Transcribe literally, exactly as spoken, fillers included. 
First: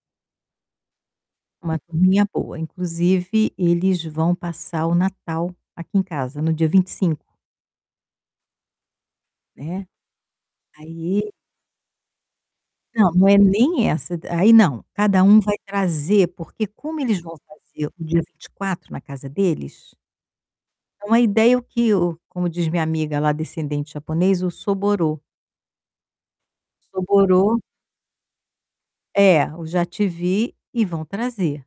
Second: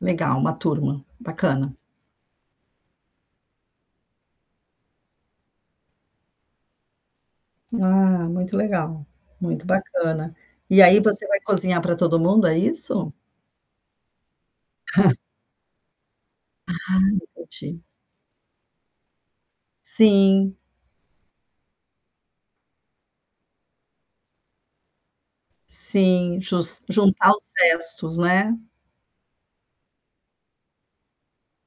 Legal, uma turma, bacana. Uma turminha boa, inclusive, eles vão passar o Natal aqui em casa, no dia vinte e cinco. Ah, muito legal, muito Né, bacana. E aí, você aí vai cozinhar pra todo mundo, é Não, isso? não é nem essa. Aí não, cada um vai trazer porque Ah, como eles vão entendi. fazer o dia vinte e quatro na casa deles Sim. é uma ideia que o como diz minha amiga lá descendente japonês, o soborō Sim, jus juntar os soborō restos, né? É, o já te vi e vão trazer.